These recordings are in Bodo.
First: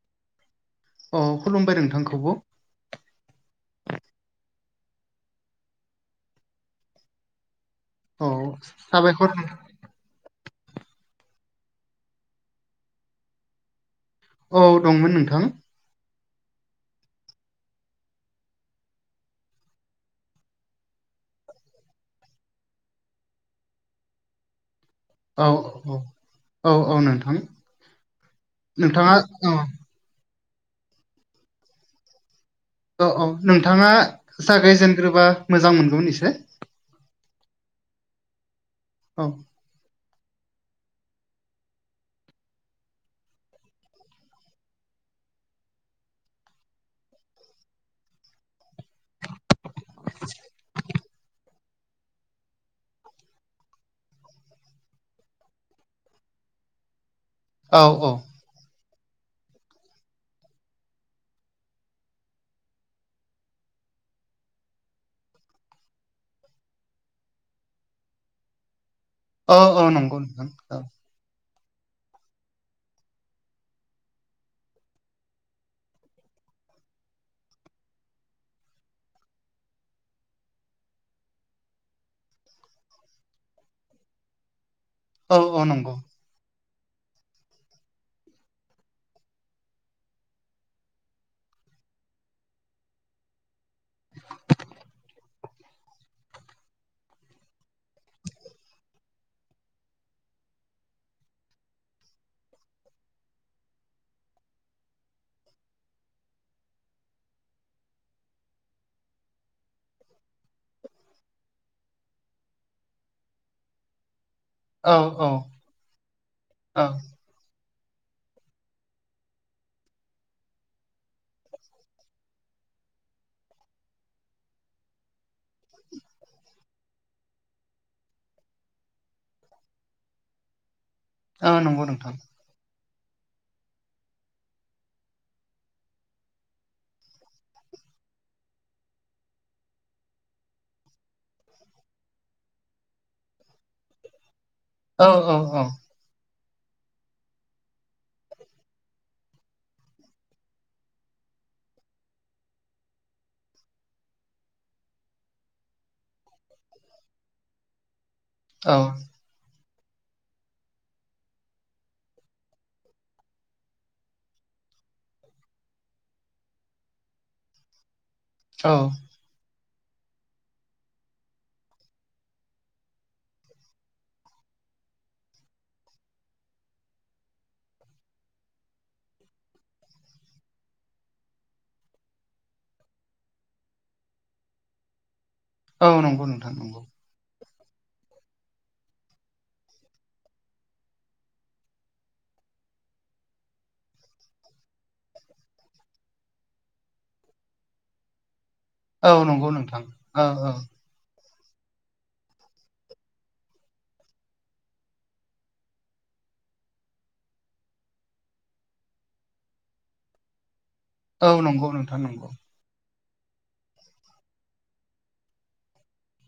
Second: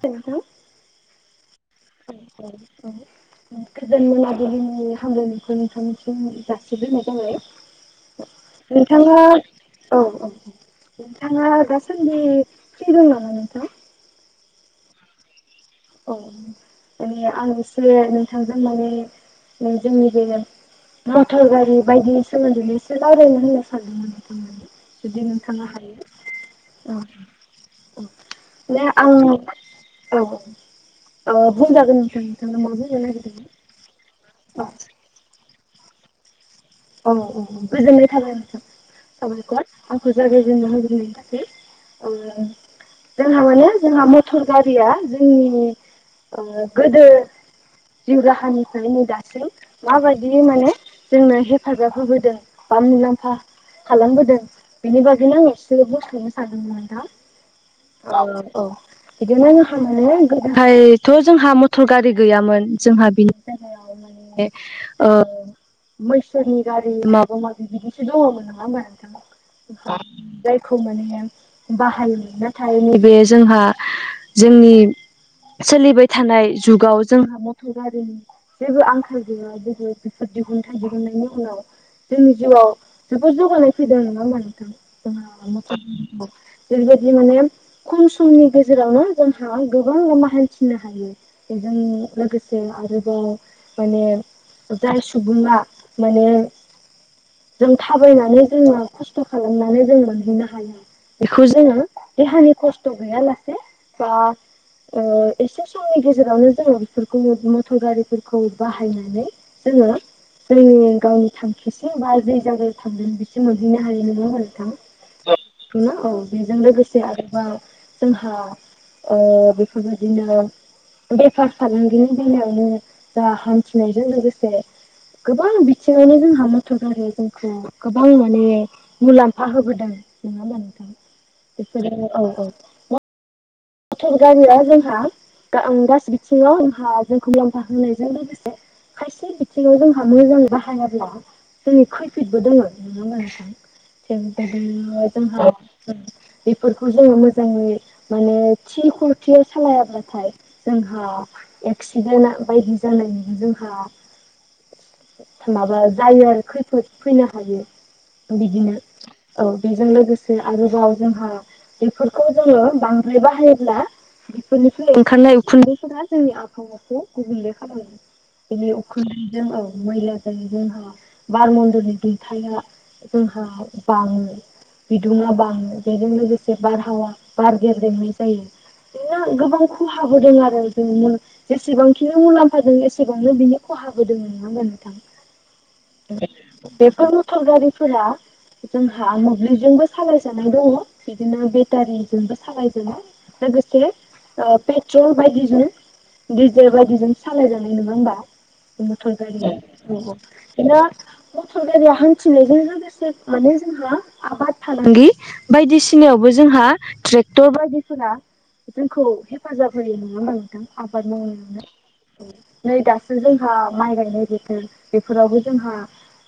हेलौ औ खुलुमबाय नोंथां नोंथांखौबो गोदान मोनाबिलिनि हाम्रायनायुखौ नोंथांनिसिम जासिग्रोनाय जाबाय औ नोंथाङा साबायखर नोंथां। औ औ नोंथाङा दासान्दि फ्रि दं नामा नोंथां औ दंमोन नोंथां औ माने आं एसे नोंथांजों माने न जोंनि बे मटर गारि बायदि सोमोन्दै एसे रावज्लायनो होनो सानदोंमोन ना जुदि औ नोंथांनो औ औ हायो औ नोंथां दे नोंथाङा आं। औ औ। अ भुल जागोन नां माब औ औ नोंथाङा जागायजेनग्रोबा मोजां मोनगौ एसोर। अ अ गोजोनै थाबाय औ साबायर आंखौ जागाय जेननो हसै जोंहा माने जोंहा मटर गारिया जोंनि गोदो जिउ राहानिफ्राय नै दासिम माबायदि माने जोंनो हे फाजा होबोदों बा मुलाम्फा खालामबोदों बेनि बागैनो आं एसे बुसथ'नो सानदोंमोन दा औ औ। बिदि गायथ' जोंहा मथर गारि गैयामोन जोंहा बिनि जायगायाव माने आ मैसोनि गारि माबा माबि बिदिसो दङमोन नामा होमबा औ औ नोंथां। नंगौ नोंथां जायखौ औ माने बाहाया। नैबे जोंहा जोंनि सोलिबाय थानाय जुगाव जोंहा मटर गारिनि जेबो आंखाल ज बेबो बिफोर दिहुनथाइ दिहुननायनि उनाव जोंनि जिउआव जोबोद जौगानाय फैदों नङा होमबा औ औ नंगौ नोंथां। मदि माने। खम समनि गेजेरावनो जोंहा गोबां लामा हान्थिनो हायो। बेजों लोगोसे आरोबाव माने। जाय सुबुङा माने। जों थाबायनानै जोङो खस्थ' खालामनानै जों मोनहैनो हायो बेखौ जोङो। बे हानि खस्थ' गैयालासे बा एसे समनि गेजेरावनो जोङो बेफोरखौ मटर गारिफोरखौ बाहायनानै। नङा। जोंनि गावनि थांखिसिम बा जे जायगायाव थांगनानै बिस मोनहैनो हायो नङा औ औ आरो। ङा औ बेजों औ लोगोसे आरोबाव जोंहा बेफोरबायदिनो। बेफार फालांगिनि बेलायावनो जा हान्थिनायजों लोगोसे। गोबां बिथिङावनो जोंहा मदद जायो जोंखौ गोबां माने। मुलाम्फा होबोदों नङा होमबा नोंथां औ नंगौ नोंथां बेफोरो औ औ मटर गारिया जोंहा गासै बिथिङावहा जोंखौ मुलाम्फा होनायजों लोगोसे खायसे बिथिङाव जोंहा मोजां बाहायाब्ला। जोंनि खैफिदबो दोङो नुनो मोनस थिग द औ औ जोंहा औ बेफोरखौ जोङो मोजाङै माने। थि खुरथि सालायाब्लाथाय जोंहा। एक्सिडेन्ट बायदि जानायनि जोंहा। माबा जायो आरो खैफोद फैनो हायो बिदिनो। औ औ बेजों लोगोसे आरोबाव जोंहा बेफोरखौ जोङो बांद्राय बाहायो। ब्ला बेफोरनिफ्राय ओंखारनाय उखुन्दैफोरा जोंनि आबहावाखौ गुबुंले खालामो। बेनि औ उखुन्द्रिजों औ मैला। जै जोंहा बार मन्दलिनि दैैथाया जोंहा बाङो। बिदुङा बां बेजों लोगोसे बारहावा बारगेरजोंनाय जायो। बिदिनो गोबां खहााबोदों आरो जों जेसेबांखिनि मुलाम्फा द एसेबांनो बिनि खहाबो दङ नङा होना औ नोंथां। नंगौ नोंथां नंगौ बेफोर मटर गारिफोरा जोंहा मोब्लिबजोंबो सालायजानाय दङ बिदिनो बेटारिजोंबो सालायजा ना गसे पेट्रल बाय गिजल गेजेर बायदिजों सालायजानाय नङा होमबा औ थारि नंगौ नोंथां औ औ बेनो बोथ' गारिया हान्थिनायजों लोगोसे माने जोंहा आबाद फालांगि बायदिसिनायावबो जोंहा ट्रेक्टर बायदिसिना फोरा जोंखौ हेफाजाब होयो नङा होमा नोंथां आबाद औ नंगौ नोंथां नंगौ मावनायावनो नै दासो जोंहा माइ गायनाय बोथोर बेफोराबो जोंहा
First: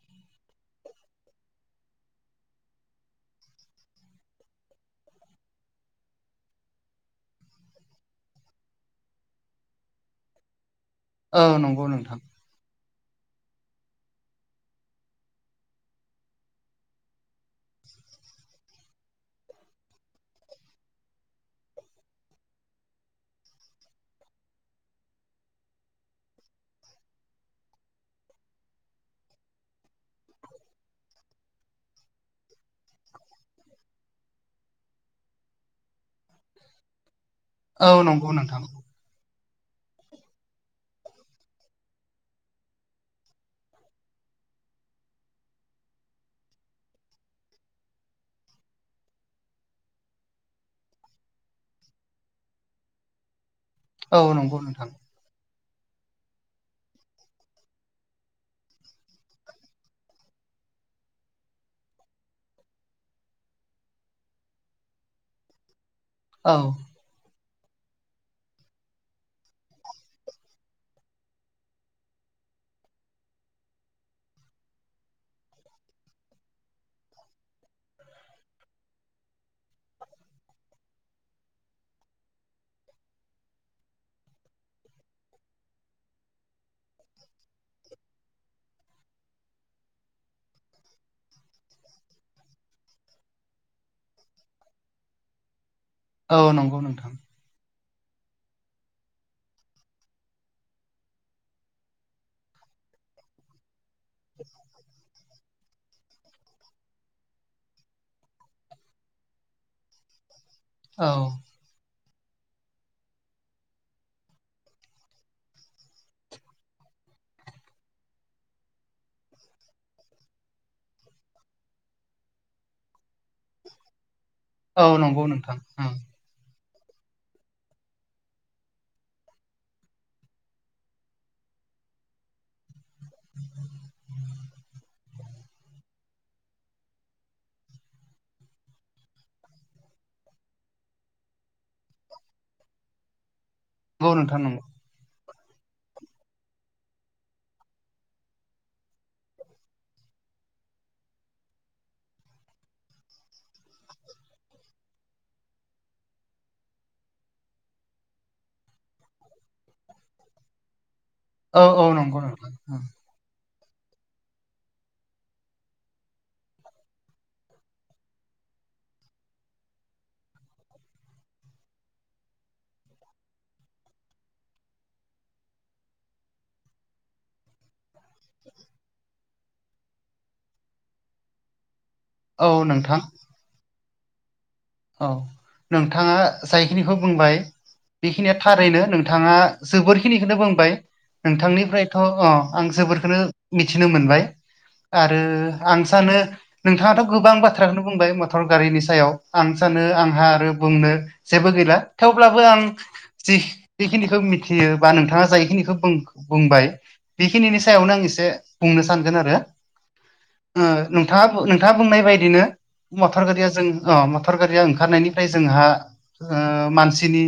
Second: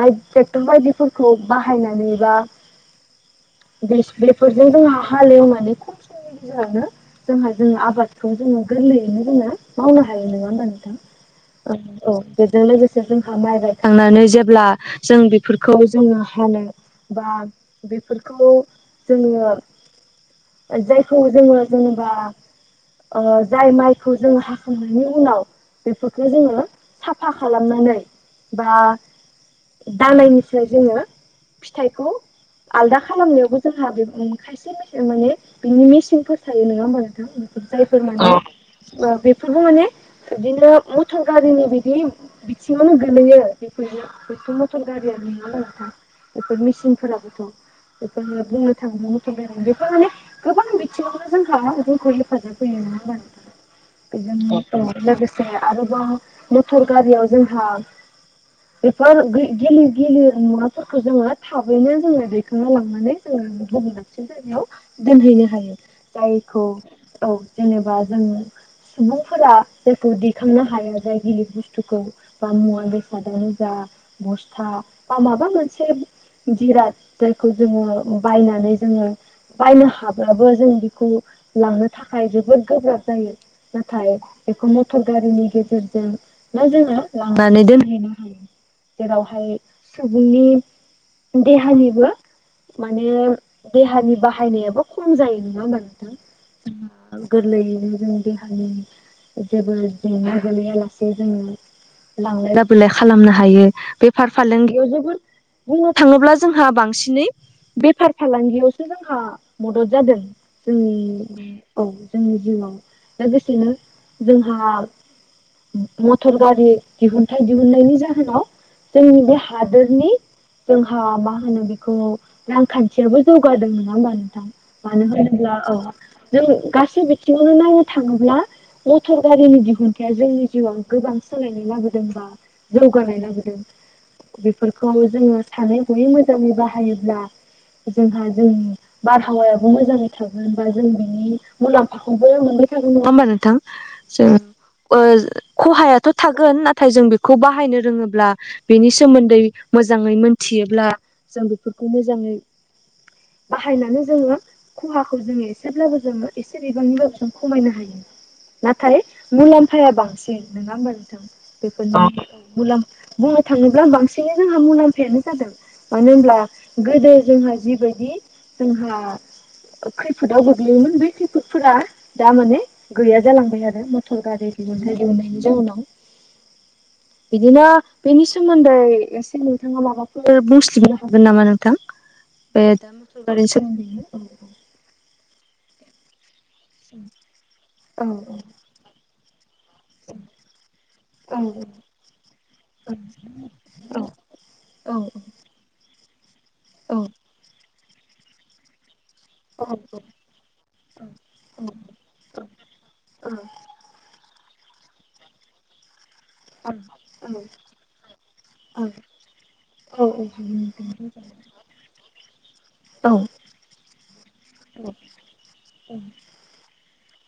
बायक ट्रेक्टर बायदिफोरखौ बाहायनानै बा बिस बेफोरजों जोंहा हालेवनानै जोङो जोंहा जोङो आबादखौ जोङो गोरलैयैनो जोङो मावनो हायो नङा होमबा नोंथां औ ओ नंगौ औ नोंथां बेजों लोगोसे जोंहा माइ गायखांनानै जेब्ला जों बेफोरखौ जोङो हानो बा बेफोरखौ जोङो ओ जाय खौ जोङो जेनोबा ओ जाय माइखौ जोङो हाखांनायनि उनाव बेफोरखौ जोङो साफा खालामनानै बा दानायनिसो जोङो फिथाइखौ आलदा खालामनायावबो जोंहा बे उम खायसे ओ माने बिनि मेसिनफोर थायो नङा होमबा नोंथां बेफोर औ जायफोर माने नंगौ नोंथां ओ बेफोरबो माने इदिनो मथर गारिनि बिदि बिथिंआव गोलैयो बेफोर बेथ' मथ'र गारिआ नङा होमबा नोंथां बेफोर मेसिनफोराबोथ' बेफोर बुंनो थाङोब्ला मथर' गारि बेफोर माने गोबां बिथिंआवबो जोंहा जोंखौ हेफाजाब होयो नङा नोंथां औ जोंनि ओ नंगौ नोंथां औ लोगोसे सेह आरोबाव मटर गारिआव जोंहा बेफोर गो गिलिर गिलिर मुवाफोरखौ जोङो थाबैनो जोङो दैखांना लांनानै जोङो दोन्दों जायगायाव दोनहैनो हायो औ जायखौ औ जेनोबा जोङो सुबुंफोरा जायखौ दैखांनो हायो जाय गिलिर बुस्थुखौ बा मुवा बेसादानो जा बस्था बा माबा मोनसे जिराद जायखौ जोङो बायनानै जोङो बायनो हाब्लाबाबो जों बेखौ लांनो थाखाय जोबोद गोब्राब जायो नाथाय बेखौ मटर गारिनि गेजेरजों ना जोङो लांनानै दोनहैनो हायो जेरावहाय सुबुंनि देहानिबो माने देहानि बाहाय बाहायनायाबो खम जायो नङा होमबा नोंथां औ नोंगौ नोंथां गोरलैयैनो जों देहानि जेबो जेंना गोलैया लासे जोङो लांलाय लाबोलाय खालामनो हायो बेफार फालांगिआव जोबोद बुंनो थाङोब्ला जोंहा बांसिनै बेफार फालांगिआवसो जों औ मदथ जादों जोंनि औ औ जोंनि जिउआव लोगोसेनो जोंहा मटर गारि दिहुनथाइ दिहुननायनि जाहोनाव जोंनि बे हादोरनि जोंहा मा होनो बेखौ रांखान्थिआबो जौगादों नङा होमबा नोंथां औ मानो नंगौ होनोब्ला नोंथां औ ओं जों गासै बिथिंआवनो नायनो थाङोब्ला मटर गारिनि दिहुनथाइआ जोंनि जिउआव गोबां सालायनो लाबोदोंबा जौगानाय नागोरदों बेफोरखौ जोङो सानै हयै मोजाङै बाहायोब्ला जोंहा जोंनि बारहावायाबो मोजाङै थागोन बा जों बिनि मुलाम्फाखौबो मोनबाय थागोन नङा होमबा नोंथां औ नोंथां नोंगौ ओह खहायाथ' थागोन नाथाय जों बेखौ बाहायनो रोङोब्ला बेनि सोमोन्दै मोजाङै मोनथियोब्ला जों बेफोरखौ मोजाङै बाहायनानै जोङो खहाखौ जोङो एसेब्लाबो जोङो एसे बिबांनिब्लाबो जों खमायनो हायो नाथाय मुलाम्फाया बांसिन नङा होमबा नोंथां औ औ नंगौ बेफोरनि नोंथां ओं मुलाम बुंनो थाङोब्ला बांसिनै जोंहा मुलाम्फायानो जादों मानो होनब्ला गोदो जोंहा जिबायदि जोंहा खैफोदाव गोग्लैयोमोन बै खैफोदफोरा दा माने गैया जालांबाय आरो मटर गारि दिहुनथाय दिहुननायनि जाउनाव बिदिनो बेनि सोमोन्दै एसे नोंथाङा माबाफोर बुंस्लिबनो हागोन नामा नोंथां औ नोंथां [unintelligible] औ नोंथाङा जायखिनिखौ बुंबाय औ बेखिनिया थारैनो नोंथाङा जोबोरखिनिखौनो बुंबाय औ औ नोंथांनिफ्रायथ' अ आं जोबोरखौनो मिथिनो औ मोनबाय औ आरो आं सानो नोंथाङाथ' गोबां बाथ्राखौनो बुंबाय मटर गारिनि सायाव आं औ सानो आंहा आरो बुंनो जेबो गैला थेवब्लाबो औ आं औ जि खिनिखौ मिथियो बा नोंथाङा जायखिनिखौ बुंबाय औ बेखिनिनि सायावनो आं एसे बुंनो सानगोन आरो औ औ नोंथां रायज्लायनो। नोंथाङा नोंथाङा बुंनाय बायदिनो मटर गारिया जों मटर गारिया ओंखारनायनिफ्राय जोंहा ओ मानसिनि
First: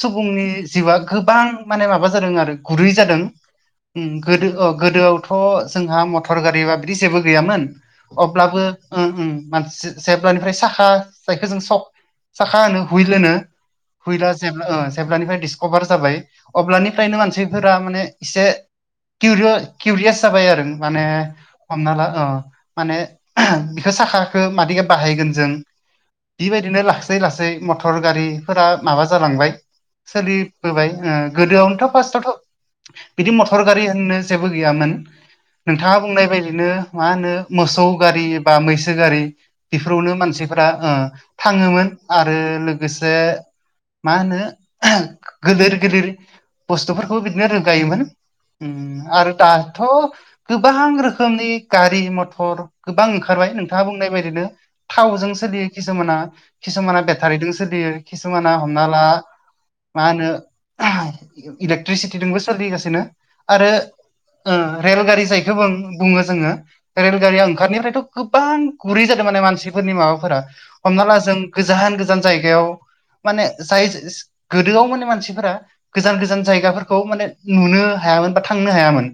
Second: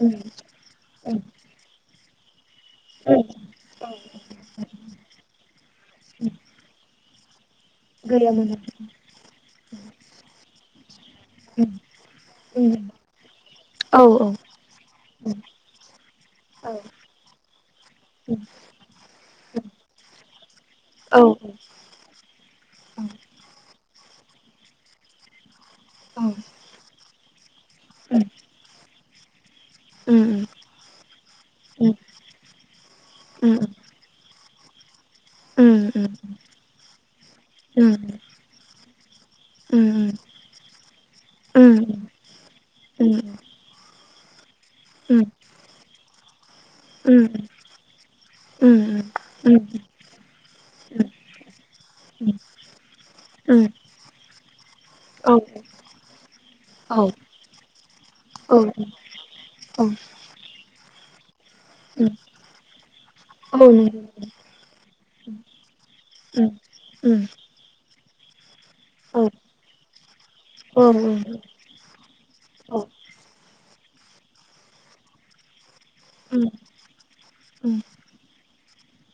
उम सुबुंनि जिउआ उम गोबां माने माबा जादों आरो गुरै औ जादों गोदो गोदोआव थ' जोंहा मथर गारि बा बिदि जेबो गैयामोन गैयामोन अब्लाबो ओं ओं [unintelligible] जेब्लानिफ्राय साखा जायखौ जों सक साखा उम होनो हुइल होनो औ हुइला जेब्ला जेब्लानिफ्राय डिसकभार जाबाय अब्लानिफ्रायनो मानसिफोरा माने एसे किउरियास जाबाय आरो माने औ हमना ला माने बिखौ साखाखौ मादि बाहायगोन जों बेबायदिनो लासै लासै मथर उम गारिफोरा माबा जालांबाय उम उम सोलि बोबाय गोदोआवनोथ' फार्स्टआवथ' बिदि उम उम मटर गारि होननो जेबो गैयामोन नोंथाङा बुंनाय बायदिनो मा होनो मोसौ गारि बा मैसो गारि बेफोरावनो मानसि फोरा थाङोमोन आरो लोगोसे मा होनो गोदोर गिदिर बुस्थुफोरखौ बिदिनो रोगायोमोन ओम आरो दाथ' गोबां रोखोमनि गारि मथर गोबां ओंखारबाय नोंथाङा बुंनाय बायदिनो औ थावजों सोलियो किसुमाना किसुमाना औ बेटारिजों सोलियो किसुमाना औ हमना ला मा होनो इलेक्ट्रिसिटिजोंबो सोलिगासिनो आरो नंगौ रेलगारि जायखौ बुङो उम जोङो उम रेलगारि ओं ओंखारनिफ्रायथ' गोबां गुरै औ जादों माने मानसिफोरनि माबा फोरा औ औ हमना ला उम जों गोजान गोजान जायगायाव माने जाय गोदोआव माने मानसिफोरा गोजान गोजान जायगाफोरखौ माने नुनो हायामोन बा थांनो हायामोन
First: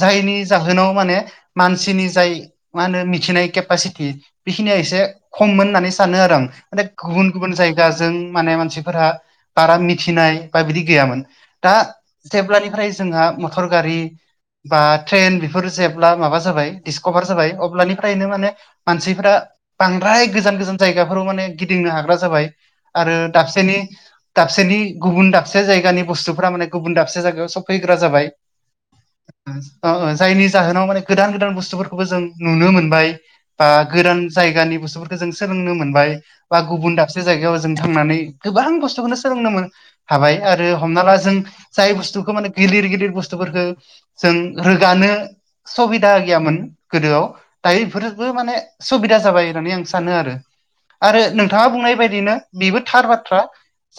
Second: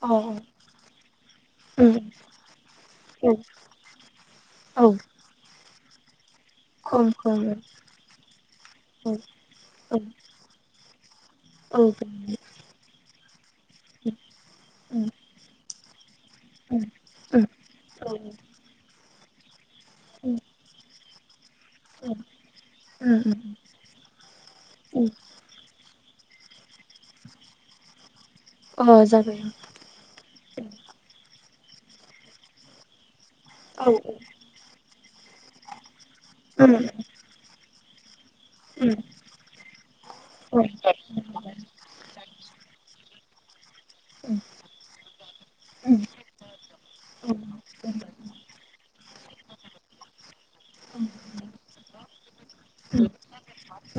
जायनि जाहोनाव माने मानसिनि जाय मा होनो उम मिथिनाय केपासिटि बेखिनिया औ एसे खममोन होननानै सानो आरो आं माने खम गुबुन खम गुबुन जायगाजों माने मानसिफोरा औ बारा मिथिनाय बा बिदि गैयामोन दा औ जेब्लानिफ्राय जोंहा मथर गारि बा उम ट्रेन बेफोरो जेब्ला माबा जा बाय उम दिसकभार जाबाय अब्लानिफ्रायनो माने मानसिफोरा फ्राय उम गोजान गोजान जायगाफोराव माने गिदिंनो हाग्रा जाबाय आरो उम दाबसेनि दाबसेनि उम गुबुन दा दाबसे जायगानि बुस्थुफ्रा माने गुबुन दाबसे जायगायाव सफैग्रा जाबाय। ओ जाबाय। जायनि जाहोनाव माने गोदान गोदान बुस्थुफोरखौबो जों नुनो मोनबाय। बा उम गोदान जायगानि बुस्थुफोरखो जों सोलोंनो मोनबाय बा उम उम गुबुन दाबसे जायगायाव जों थांनानै गोबां बुस्थुखौनो सोलोंनो हाबाय आरो उम हमना ला जों जाय बुस्थुखौ माने गिलिर गिदिर बुस्थुफोरखौ जों रोगानो उम सुबिदा गैयामोन गोदोआव दायो बेफोरबो माने सुबिदा जाबाय होननानै आं सा सानो आरो आरो नोंथाङा बुंनाय बायदिनो बेबो थार बाथ्रा।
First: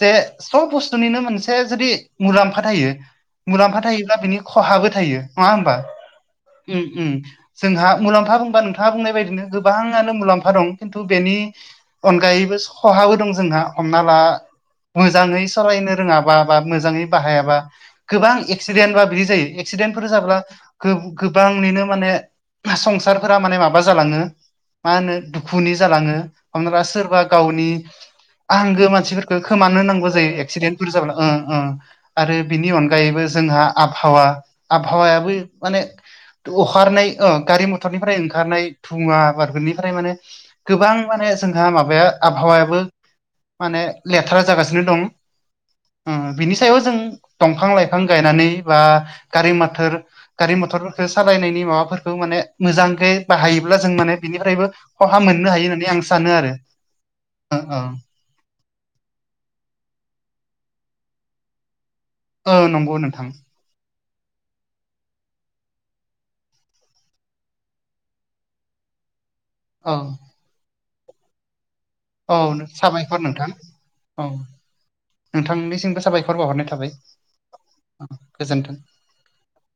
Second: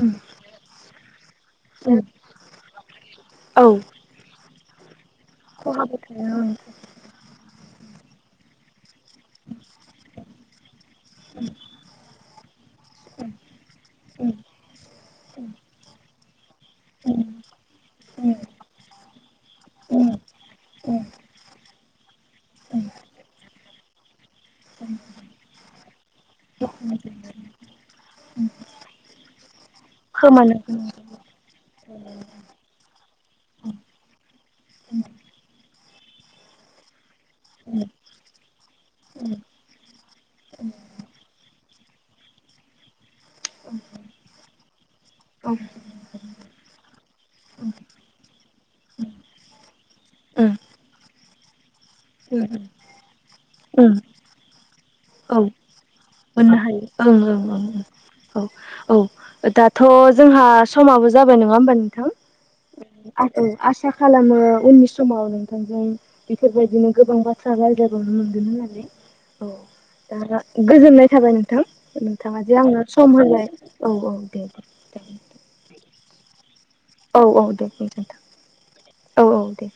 जे सब बुस्थुनिनो मोनसे जुदि उम मुलाम्फा थायो औ मुलाम्फा थायो। बिनि खहाबो थायो। खहाबो थायो ओं। ओम-ओम जोंहा मुलाम्फा बुंबा नोंथाङा बुंनाय बायदिनो गोबाङानो मुलाम्फा दं खिन्थु बेनि अनगायैबो खहाबो दं जोंहा हमना ला मोजाङै सालायनो रोङा बा बा मोजाङै उम बाहायाबा गोबां उम एक्सिदेन बा बिदि जायो एक्सिदेनफोर उम जाब्ला उम गो गोबांनिनो माने संसारफोरा माने माबा जालाङो मा होनो दुखुनि जालाङो हमना ला उम सोरबा गावनि आंगो मानसिफोरखौ खोमानो होनांगौ जायो खोमानो एक्सिडेन्टफोर जाब ओं ओं। आरो बिनि अनगायैबो जोंहा आबहावा आबहावायाबो माने अखारनाय गारि मथरनिफ्राय ओंखारनाय थुवाबारफोरनिफ्राय माने गोबां माने जोंहा माबाया आबहावायाबो माने लेथारा जागासिनो दं। औ बिनि सायाव जों दंफां लाइफां गायनानै बा गारि मथर उम गारि मथर सालायनायनि माबाफोरखौ माने मोजांके बाहायोब्ला जों उम माने बिनिफ्रायबो खहा औ मोननो हायो होननानै आं सानो आरो औ। औ-औ दाथ' जोंहा समाबो जाबाय नङा होमबा नोंथां। ओ नंगौ नोंथां। औ आसा खालामो उननि समाव नोंथांजों बेफोरबायदिनो गोबां बाथ्रा रायज्लाय बावनो मोनगोन होननानै औ। औ दा गोजोननाय थाबाय नोंथां। औ नोंथाङा जे आंनो सम साबायखर होलाय नोंथां औ औ दे दे। नोंथांनिसिमबो साबायखर बावहरनाय थाबाय औ औ दे गोजोनथों गोजोन्थों। औ औ दे